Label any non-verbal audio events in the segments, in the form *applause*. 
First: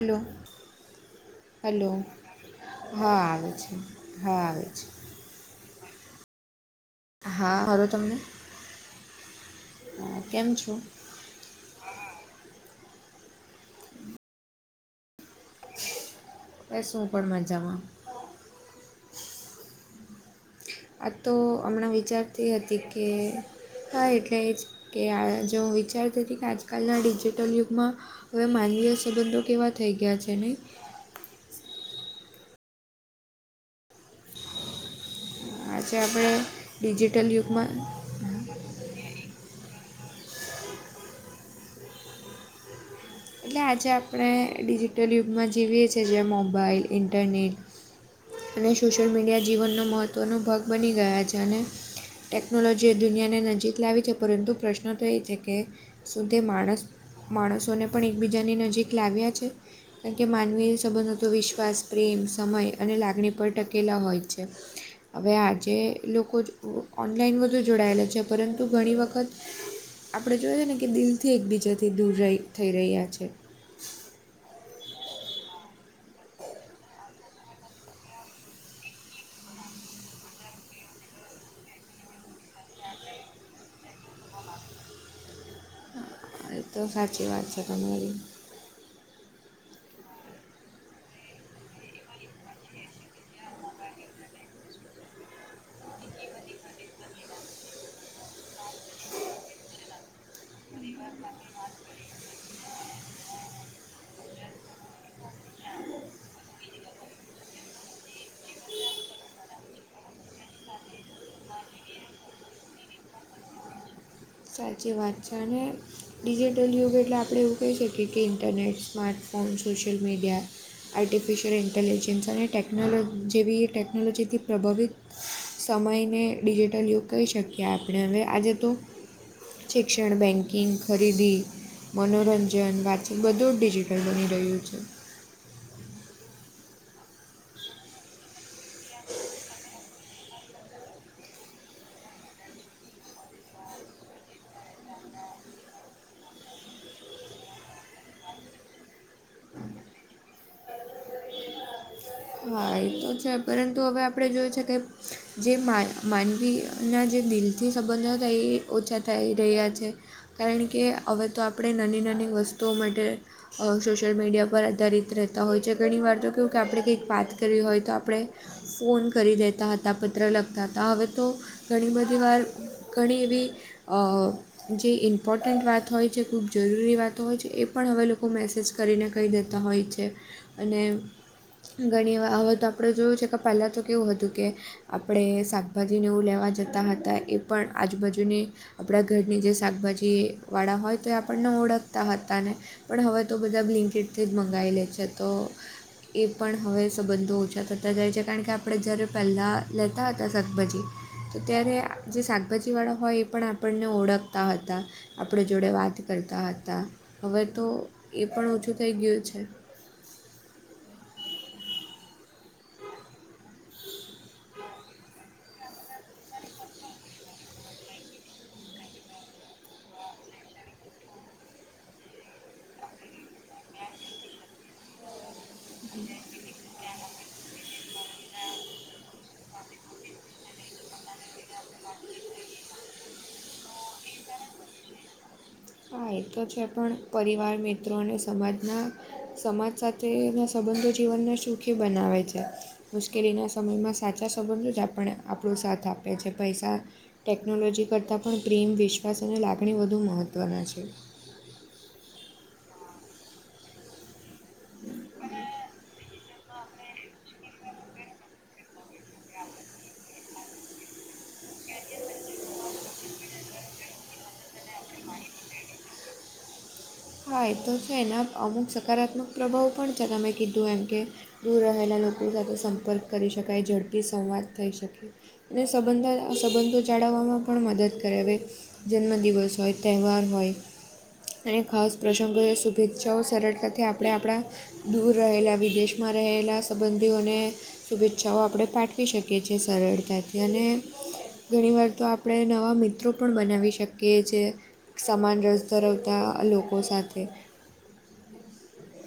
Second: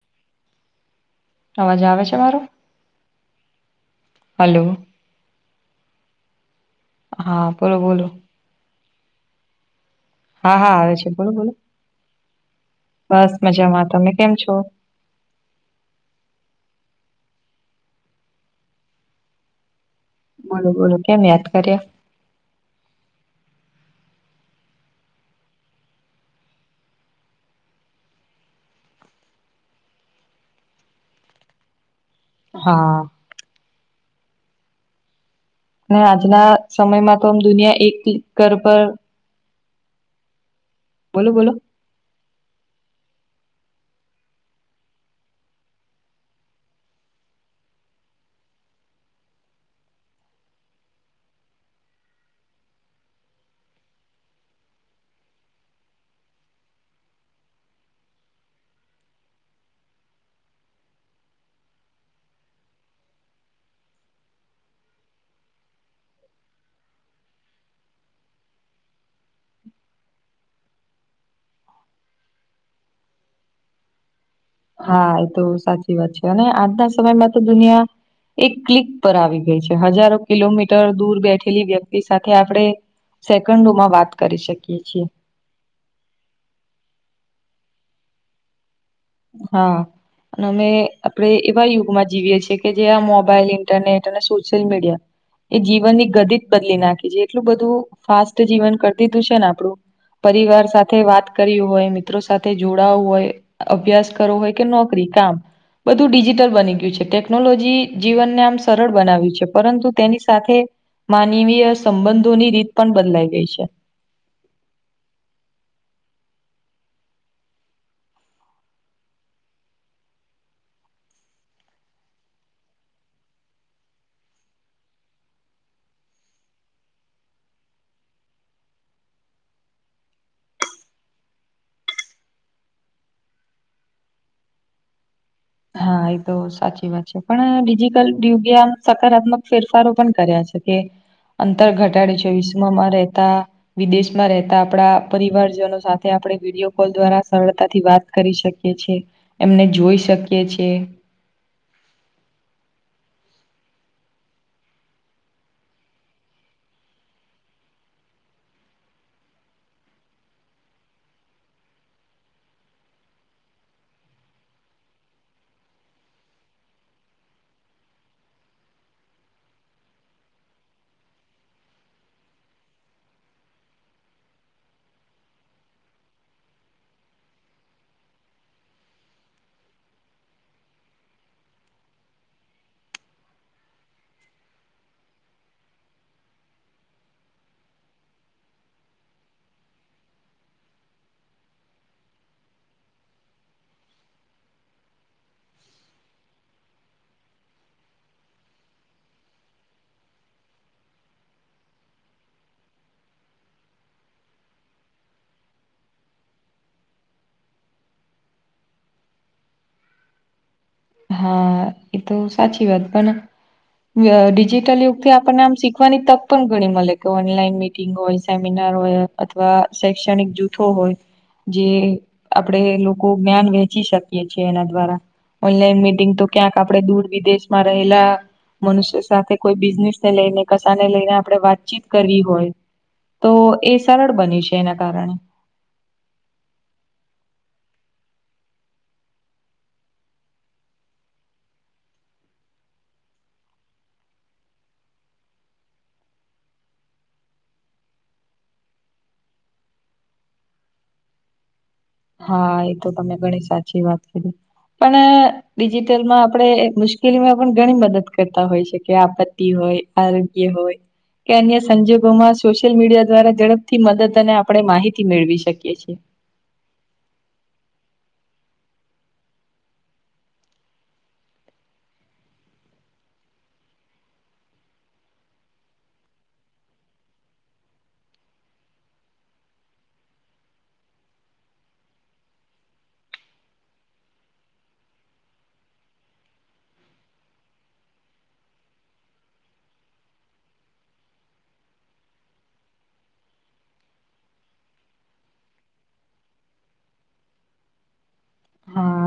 Hello અવાજ hello આવે છે મારો? હા આવે છે હા હલો, આવે છે. હા બોલો હરો બોલો. તમને કેમ હા છો હા આવે છે બોલો બોલો બસ મજામાં તમે કેમ છો? એ શું પણ મજામાં બોલો બોલો આ કેમ તો યાદ કર્યા? હમણાં વિચારતી હતી કે હા એટલે એ જ કે જોું વિચારતી હતી કે આજકાલના ડિજિટલ યુગમાં હવે માનવીય સંબંધો કેવા થઈ ગયા છે નહીં હા. આજે આપણે આજના સમયમાં તો ડિજિટલ આમ યુગમાં દુનિયા એકલ કર પર બોલો બોલો એટલે આજે આપણે ડિજિટલ યુગમાં જીવીએ છીએ જે્યાં મોબાઈલ ઇન્ટરનેટ અને સોશિયલ મીડિયા જીવનનો મહત્વનો ભાગ બની ગયા છે અને ટેકનોલોજી એ દુનિયાને નજીક લાવી છે પરંતુ પ્રશ્ન તો એ છે કે સુકે માણસ માણસોને પણ એકબીજાની નજીક લાવ્યા છે. કારણ કે માનવી સંબંધો તો વિશ્વાસ પ્રેમ સમય અને લાગણી પર ટકેલા હોય છે. *unintelligible* હવે આજે લોકો ઓનલાઈન વધુ જોડાયેલા છે પરંતુ ઘણી વખત આપણે જોએ છે ને કે દિલથી એકબીજાથી દૂર ર થઈ રહ્યા છે. હા એ તો સાચ ચી વાત છે અને આજના સમયમાં તો દુનિયા એક ક્લિક પર આવી ગઈ છે હજારો કિલોમીટર દૂર બેઠેલી વ્યક્તિ સાથે આપણેે. સેકન્ડોમાં વાત કરી શકીએ છીએ. એ તો હાચી વાત છે તમારી. હા. અને અમે આપણે એવા યુગમાં જીવીએ છીએ કે જે આ મોબાઈલ ઇન્ટરનેટ અને સોશિયલ મીડિયા. એ જીવનની ગધિત બદલી નાખી છે એટલું બધું ફાસ્ટ જીવન કરતી તું છે ને આપણું. પરિવાર સાથે વાત કર હોય મિત્રો સાથે જોડાવું હોય. અભ્યાસ કરવો હોય કે નોકરી કામ. બધું ડિજિટલ બની ગયું છે ટેકનોલોજી જીવનને આમ સરળ બનાવ્યું છે પરંતુ તેની સાથે. માનવીય સંબંધોની રીત પણ બદલાઈ ગઈ છે. સાચી વાત છે. અને ડિજિટલ યુગ એટલે આપણે એવું કહી શકીએ કે internet smartphone social media. Artificial intelligence અને ટેકનોલો જેવી ટેકનોલોજીથી પ્રભાવિત. સમયને ડિજિટલ યુગ કહી શકીએ આપણે હવે આજે તો શિક્ષણ બેંકિંગ ખરીદી. મનોરંજન વાતચીત બધું જ ડિજિટલ બની રહ્યું છે. હા એ તો સાચી વાત છે પણ ડિજિટલ યુગે આમ સકારાત્મક ફેરફારો પણ કર્યા છે. કે અંતર ઘટાડે છે વિશ્વમાં રહેતા વિદેશમાં રહેતા આપડા પરિવારજનો સાથે આપણે વિડીયો કોલ દ્વારા સરળતાથી વાત. કરી શકી છે એમને જોઈ શકીએ છે. હા એ તો છે પરંતુ હવે આપણે જોય છે કે જે માનવીના જે દિલ જે સંબંધ તો એ ઓછા થઈ રહ્યા છે. કારણ કે હવે તો આપણે નાની નાની વસ્તુઓ માટે અ સોશિયલ મીડિયા પર આધારિત રહેતા હોય છે ઘણી વાર તો કેવું કે આપણે કઈક વાત કરવી હોય તો આપણે ફોન કરી દેતા હતા પત્ર લખતા હતા હવે તો ઘણી મ વાર ઘણી એવી અ જે ઇમ્પોર્ટન્ટ વાત હોય છે ખૂબ જરૂરી વાતો હોય છે એ પણ હવે લોકો મેસેજ કરીને કહી દેતા હોય છે અને. ઘણી વાર હવે તો આપણે જોયું છે કે પહેલાં તો કેવું હતું કે આપણે શાકભાજીને એવું લેવા જતા હતા એ પણ આજુબાજુની આપણા ઘરની જે શાકભાજીવાળા હોય તો એ આપણને ઓળખતા હતા ને. પણ હવે તો બધા બ્લિંકિટ જ મંગાવી લે છે તો. એ પણ હવે સંબંધો ઓછા થતા જાય છે કારણ કે આપણે જ્યારે પહેલાં લેતા હતા શાકભાજી. તો ત્યારે જે શાકભાજી વાળા હોય એ પણ આપણને ઓળખતા હતા. આપણે જોડે વાત કરતા હતા હવે તો એ પણ ઓછું થઈ ગયું છે. હા એ તો સાચી વાત પણ. ડિજિટલ યુગ થી આપણને આમ શીખવાની તક પણ ઘણી મળે કે ઓનલાઈન મી. હોય સેમિનાર હોય અથવા શૈક્ષણિક જૂથો હોય. જે આપડે લોકો જ્ઞાન વહેચી શકીએ છેએ એના દ્વારા. ઓનલાઈન મીટિંગ તો ક્યાંક આપડે દૂર વિદેશમાં રહેલા. મનુષ્ય સાથે કોઈ બિઝનેસ ને લઈને કસાાને લઈને આપડણે વાતચીત કરવી હોય. તો એ સરળ બની્યું છે એના કારણે. ફાય તો છે પણ પરિવાર મિત્રો અને સમાજના સમાજ સાથેના સંબંધો જીવનના. સુૂખી બનાવેય છે. મુશ્કેલીના સમયમાં સાચા સંબંધો જ આપણ આપણો સાથ આપે છે પૈસા. ટેકનોલોજી કરતાં પણ પ્રેમ વિશ્વાસ અને લાગણી વધુ મહત્ત્વના છે. હા એ તો તમે ઘણી સાચી વાત. પણ ડિજિટલ માં આપડે મુશ્કેલીમાં. પણ ઘણી મદદ કરતા હોય છે કે આપત્તિ હોય આરોગ્ય હોય. કે અન્ય સંજોગોમાં સોશિયલ મીડિયા દ્વારા ઝડપથી મદદ અને આપણે માહિતી મેળવી શકીએ છીએ. હા એ તો છે એના અમુક સકારાત્મક પ્રભાવ પણ છે તમે કીધું એમ કે દૂર રહેલા લોકો સાથે સંપર્ક કરી શકાય ઝડપી સંવાદ થઈ શકે અને સંબંધ આ સંબંધો જાળવવામાં પણ મદદ કરેવે જન્મ દિવસ હોય તહેવાર હોય અને ખાસ પ્રસંગોએ શુભેચ્છાઓ સરળતાથી આપણે આપણા દૂર રહેલા વિદેશમાં રહેલા સંબંધીઓને શુભેચ્છાઓ આપણે પાઠવી શકીએ છીએ સરળતાથી અને ઘણી વાર તો આપણે નવા મિત્રો પણ બનાવી શકીએ છ છે સમાન રસ ધરાવતા લોકો સાથે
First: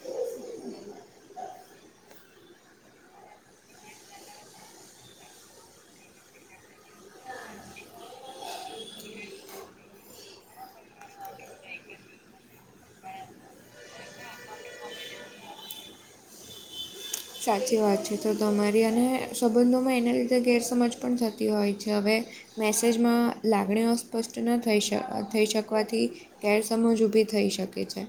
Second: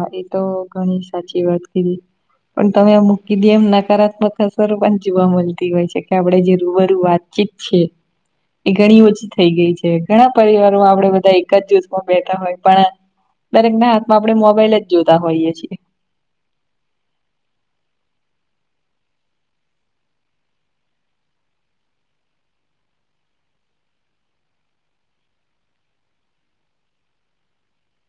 મા તો ઘણી સાચી વાત કીધી પણ તમે મૂકી દઈ એમ નકારાત્મક અસરો પણ જોવા મળતી હોય છે કે આપડણે જે રૂબરૂ વાત શ્ છે એ ઘણી ઓછી થઈ ગઈ છે ઘણા પરિવારો આપડે બધા એક જ જૂથમાં બેતા હોય પણ દરેક ના હાથમાં આપડે મોબાઈલ જ જોતા હોઈએે છીએ સાચી વાત છે તો તમારી અને સંબંધોમાં એના લીધે ગેરસમજ પણ થતી હોય છે હવે મેસેજમાં લાગણી અસ્પષ્ટ ન થઈ શ થઈ શકવાથી ગેરસમજ ઊભી થઈ શકે છે.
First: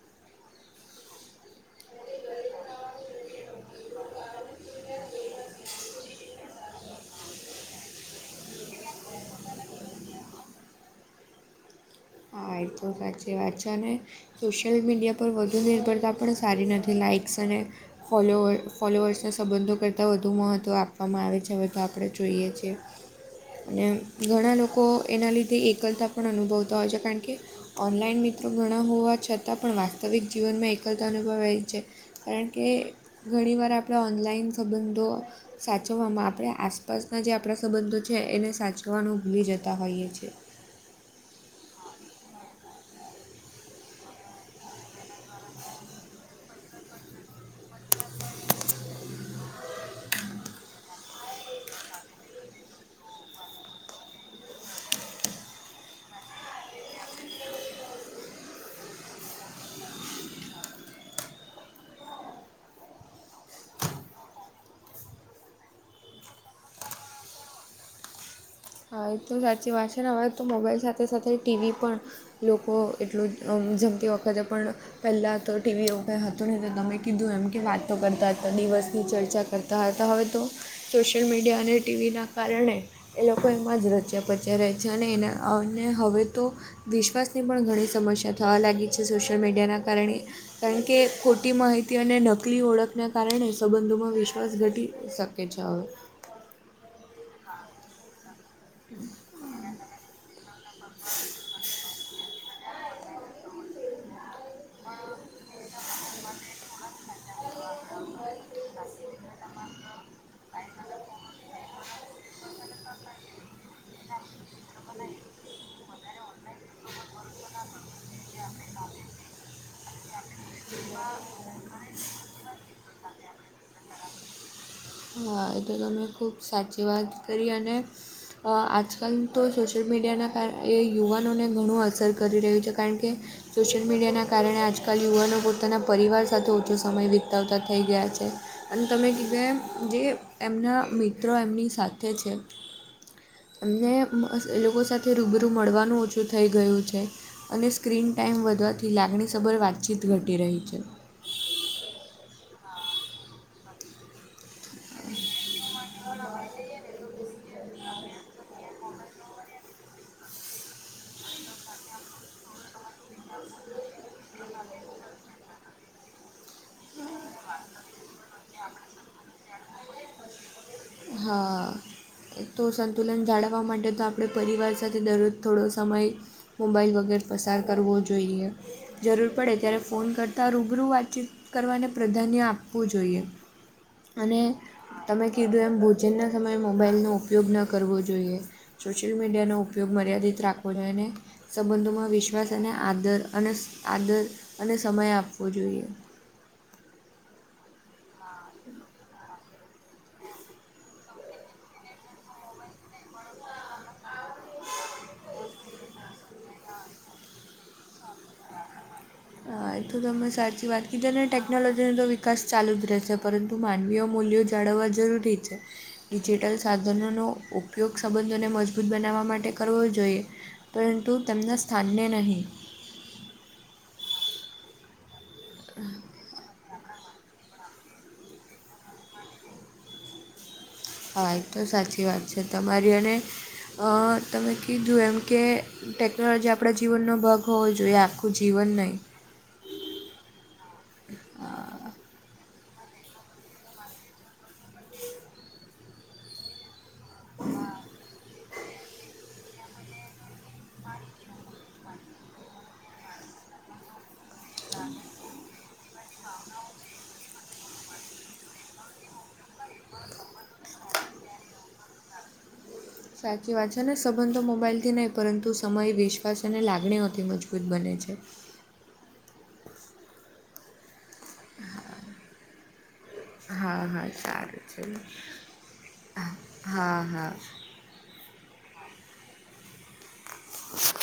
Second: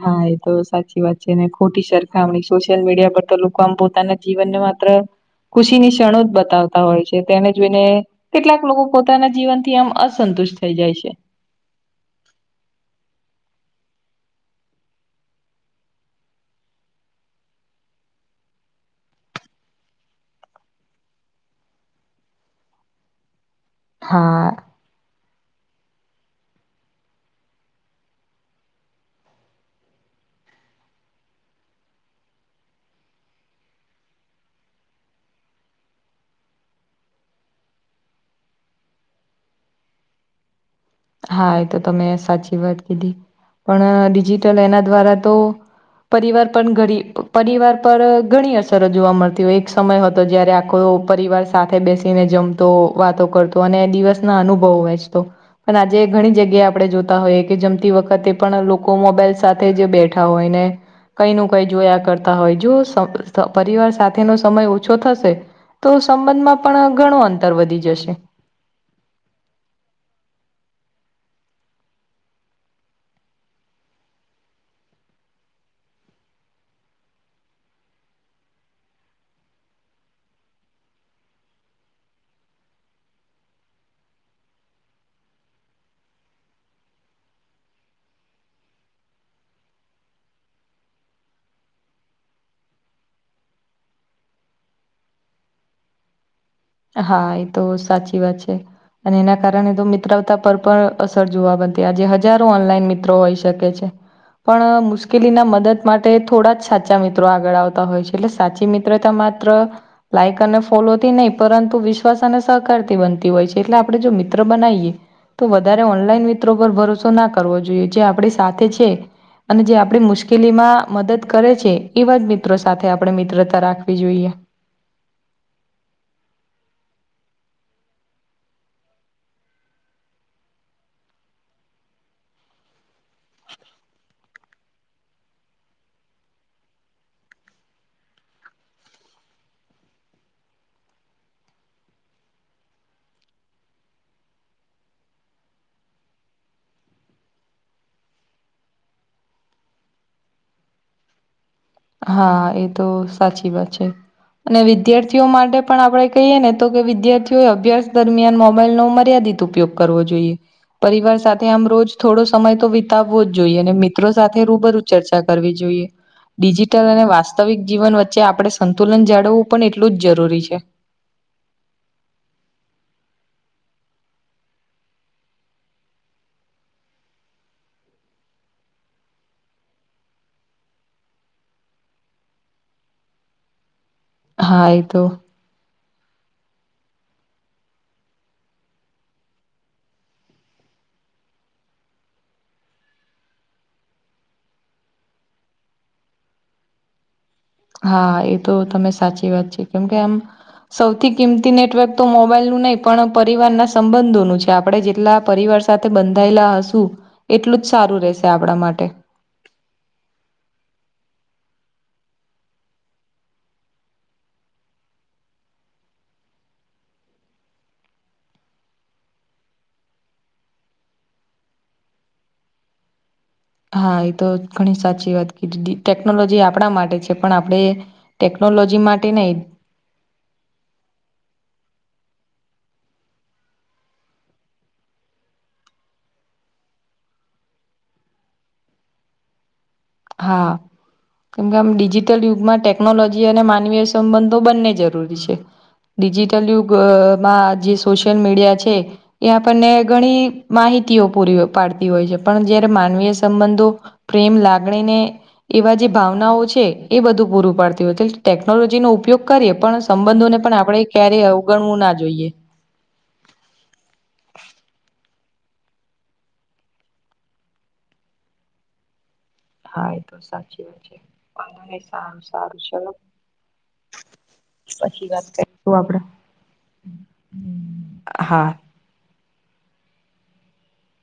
હા એ તો સાચી વાત છે ને ખોટી સરખામણી સોશિયલ મીડિયા પર તો મ પોતાના જીવનને માત્ર ખુશીની ક્ષણો જ બતાવતા હોય છે તેને જોઈને કેટલાક લોકો પોતાના જીવન થી એમ અસંતુષ્ટ થઈ જાય છે. હ તો સાચી વા છેને સોશિયલ મીડિયા પર વધુ નિર્ભરતા પણ સારી નથી લાઇક્સ અને ફોલોવ ફોલોવર્સના સંબંધો કરતાં વધુ મહત્ત્વ આપવામાં આવે છે વધ આપણે જોઈએ છ છેીએ અને હા ઘણા લોકો એના લીધે એકલતા પણ અનુભવતા હોય છે કારણ કે ઓનલાઈન મિત્રો ઘણા હોવા છતાં પણ વાસ્તવિક જીવનમાં એકલતા અનુભવા છે. કારણ કે ઘણીવાર આપણે ઓનલાઈન સંબંધો સાચવવામાં આપણે આસપાસના જે આપણા સંબંધો છે એને સાચવવાનું ભૂલી જતા હોઈએ છીએ હા એ તો તમે સાચી વાત કીધી પણ ડિજિટલ એના દ્વારા તો પરિવાર પણ ગરીબ પરિવાર પર ઘણી અસર જોવા મળતી હોય એક સમય હતો જય્યારે આખો પરિવાર સાથે બેસીને જમ તો વાતો કરતો અને દિવસ ના અનુભવ વહેચતો પણ આજે ઘણી જગ્યાએ આપણે જોતા હોઈએ કે જમતી વખતે પણ લોકો મોબાઈલ સાથે જે બેઠા હોય ને કઈ ન કઈ જોયા કરતા હોય જો પરિવાર સાથેનોો સમય ઓછો થશે તો સંબંધમાં પણ ઘણું અંતર વધી જશે હા એ તો સાચી વાત છે ને હવે તો મોબાઈલ સાથે સાથે ટીવી પણ લોકો એટલું જ જમતી વખતે પણ પહેલાં તો ટીવી ઉપર હતું નહી તો તમે કીધું એમ કે વાતો કરતા હતા દિવસની ચર્ચા કરતા હતા હવે તો સોશિયલ મીડિયા અને ટીવીના કારણે એ એમાં જ રચ્યા પચ્યા રહે છે અને એને હવે તો વિશ્વાસની પણ ઘણી સમસ્યા થવા લાગી છે સોશિયલ મીડિયાના કારણે કારણ કે ખોટી માહિતી અને નકલી ઓળખને કારણે સંબંધોમાં વિશ્વાસ ઘટી શકે કે છ હા એ તો સાચી વાત છે અને એના કારણે તો મિત્રવતા પર પણ અસર જોવા બન તે આજે હજારો ઓનલાઈન મિત્રો હોઈ શકે છે પણ મુશ્કેલી ના મદદ માટે થોડા જ સાચા સાા મિત્રો આગળ આવતા હોય છે એટલે સાચી મિત્રો તો માત્ર લાઈક અને ફોલો થી નહી પરંતુ વિશ્વાસ અને સહકારથી બનતી હોય છે એટલે આપણે જો મિત્ર બનાવીએ તો વધારે ઓનલાઈન મિત્રો પર ભરોસો ના કરવો જોઈએ જે આપણી સાથે છે અને જે આપણી મુશ્કેલી માં મદદ કરે છે એવા જ મિત્રો સાથે આપણે મિત્રતા રાખવી જોઈએ હા. એ તો તમે ખુબ સાચી વાત કરી અને, હા. આજકાલ તો સોશિયલ મીડિયાના કારણે એ યુવાનોને ઘણું અસર કરી રહ્યું છે. કારણ કે, સોશિયલ મીડિયાના કારણે આજકાલ યુવાનો પોતાના પરિવાર સાથે ઓછો સમય વિતાવતા થઈ ગયા છે. અને તમે કીધું એમ, જે એમના મિત્રો એમની સાથે છે. અમને એ લોકો સાથે રૂબરૂ મળવાનું ઓછું થઈ ગયું છે. અને સ્ક્રીન ટાાઈમ વધવાથી લાગણીસભર વાત-ચીત ઘટી રહી છે. હા એ તો સાચી વાત છે. અને વિદ્યાર્થીઓ માટે, પણ આપણેે કહીએ ને, તો કે વિદ્યાર્થીઓએ અભ્યાસ દરમિયાન મોબાઈલ નો મર્યાદિત ઉપયોગ કરવો જોઈએ. પરિવાર સાથે આમ રોજ થોડો સમય તો વિતાવવો જ જોઈએ. અને મિત્રો સાથે રૂબરૂ ચર્ચા કરવી જોઈએ. ડિજિટલ અને વાસ્તવિક જીવન વચ્ચે આપણે સંતુલન જાળવવું પણ એટલું જ જરૂરી છે. હા... તો સંતુલન જાળવવા માટે તો આપડે પરિવાર સાથે દરરોજ થોડો સમય, મોબાઈલ વગેર પસાર કરવો જોઈએ. જરૂર પડે ત્યારે, ફોન કરતા રૂબરૂ વાતચીત કરવાને પ્રાધાન્ય આપવું જોઈએ. અને હા એ તો તમે કીધું એમ, જેનના સમયે મોબાઈલનો ઉપયોગ ન કરવો જોઈએ. સોશિયલ મીડિયાનોો ઉપયોગ મર્યાદિત રાખવો જોઈએ. ને, સંબંધોમાં વિશ્વાસ અને આદર અને આદર અને સમય આપવો જોઈએ. હા એ તો તમે સાચી વાત છે. કેમ કે, આમ સૌથી કિંમતી નેટવર્ક તો મોબાઈલ નું નહી પણ પરિવારના સંબંધોનું છે. આપણે જેટલા પરિવાર સાથે બંધાયેલા હશું. એટલું જ સારું રહેશે આપડા માટે. હા એ તો તમે સાચી વાત કીધી. અને ટેકનોલોજીનો તો વિકાસ ચાલુ જ રહેશે. પરંતુ, તો માનવીય મૂલ્યો જાળવવા જરૂરી છે. ડિજિટલ સાધનોનો ઉપયોગ સંબંધોને મજબૂત બનાવવા માટે કરવો જોઈએ. પરંતુ, તેમના સ્થાનને નહીં. હા એ તો ઘણી સાચી વાત કીધી. ટેકનોલોજી આપણા માટે છે, પણ આપણે ટેકનોલોજી માટે નહીં. હા એ તો સાચી વાત છે તમારી. અને તમે કીધું એમ કે, ટેકનોલોજી આપણા જીવનનો ભગ હોવો જોઈએ, આખું જીવન નહીં. હા. કેમકે, હા આમ ડિજિટલ યુગમાં ટેકનોલોજી અને માનવીય સંબંધો બંને જરૂરી છે. ડિજિટલ યુગમાં જે સોશિયલ મીડિયા છે, એ આપણને ઘણી માહિતીઓ પૂરી પાડતી હોય છે, પણ જયારે માનવીય સંબંધો પ્રેમ લાગણીને, એવા જે ભાવનાઓ છે, એ બધું પૂરું પાડતી હોય છે, ત ટેકનોલોજી નો ઉપયોગ કરીએ પણ સંબંધોને પણ આપણેે ક્યારેય અવગણવું ના જોઈએ. સાચી વાત છે, ને સંબંધ મોબાઈલથી નહી, પરંતુ સમય, વિશ્વાસ અને લાગણીઓથી મજબૂત બને છે. હા, એ તો સાચી વાત છે, પણ સારું સારું ચલો. હા હા સારું છે. પછી વાત કરીશું આપડે. હા હા. હા. *inaudible*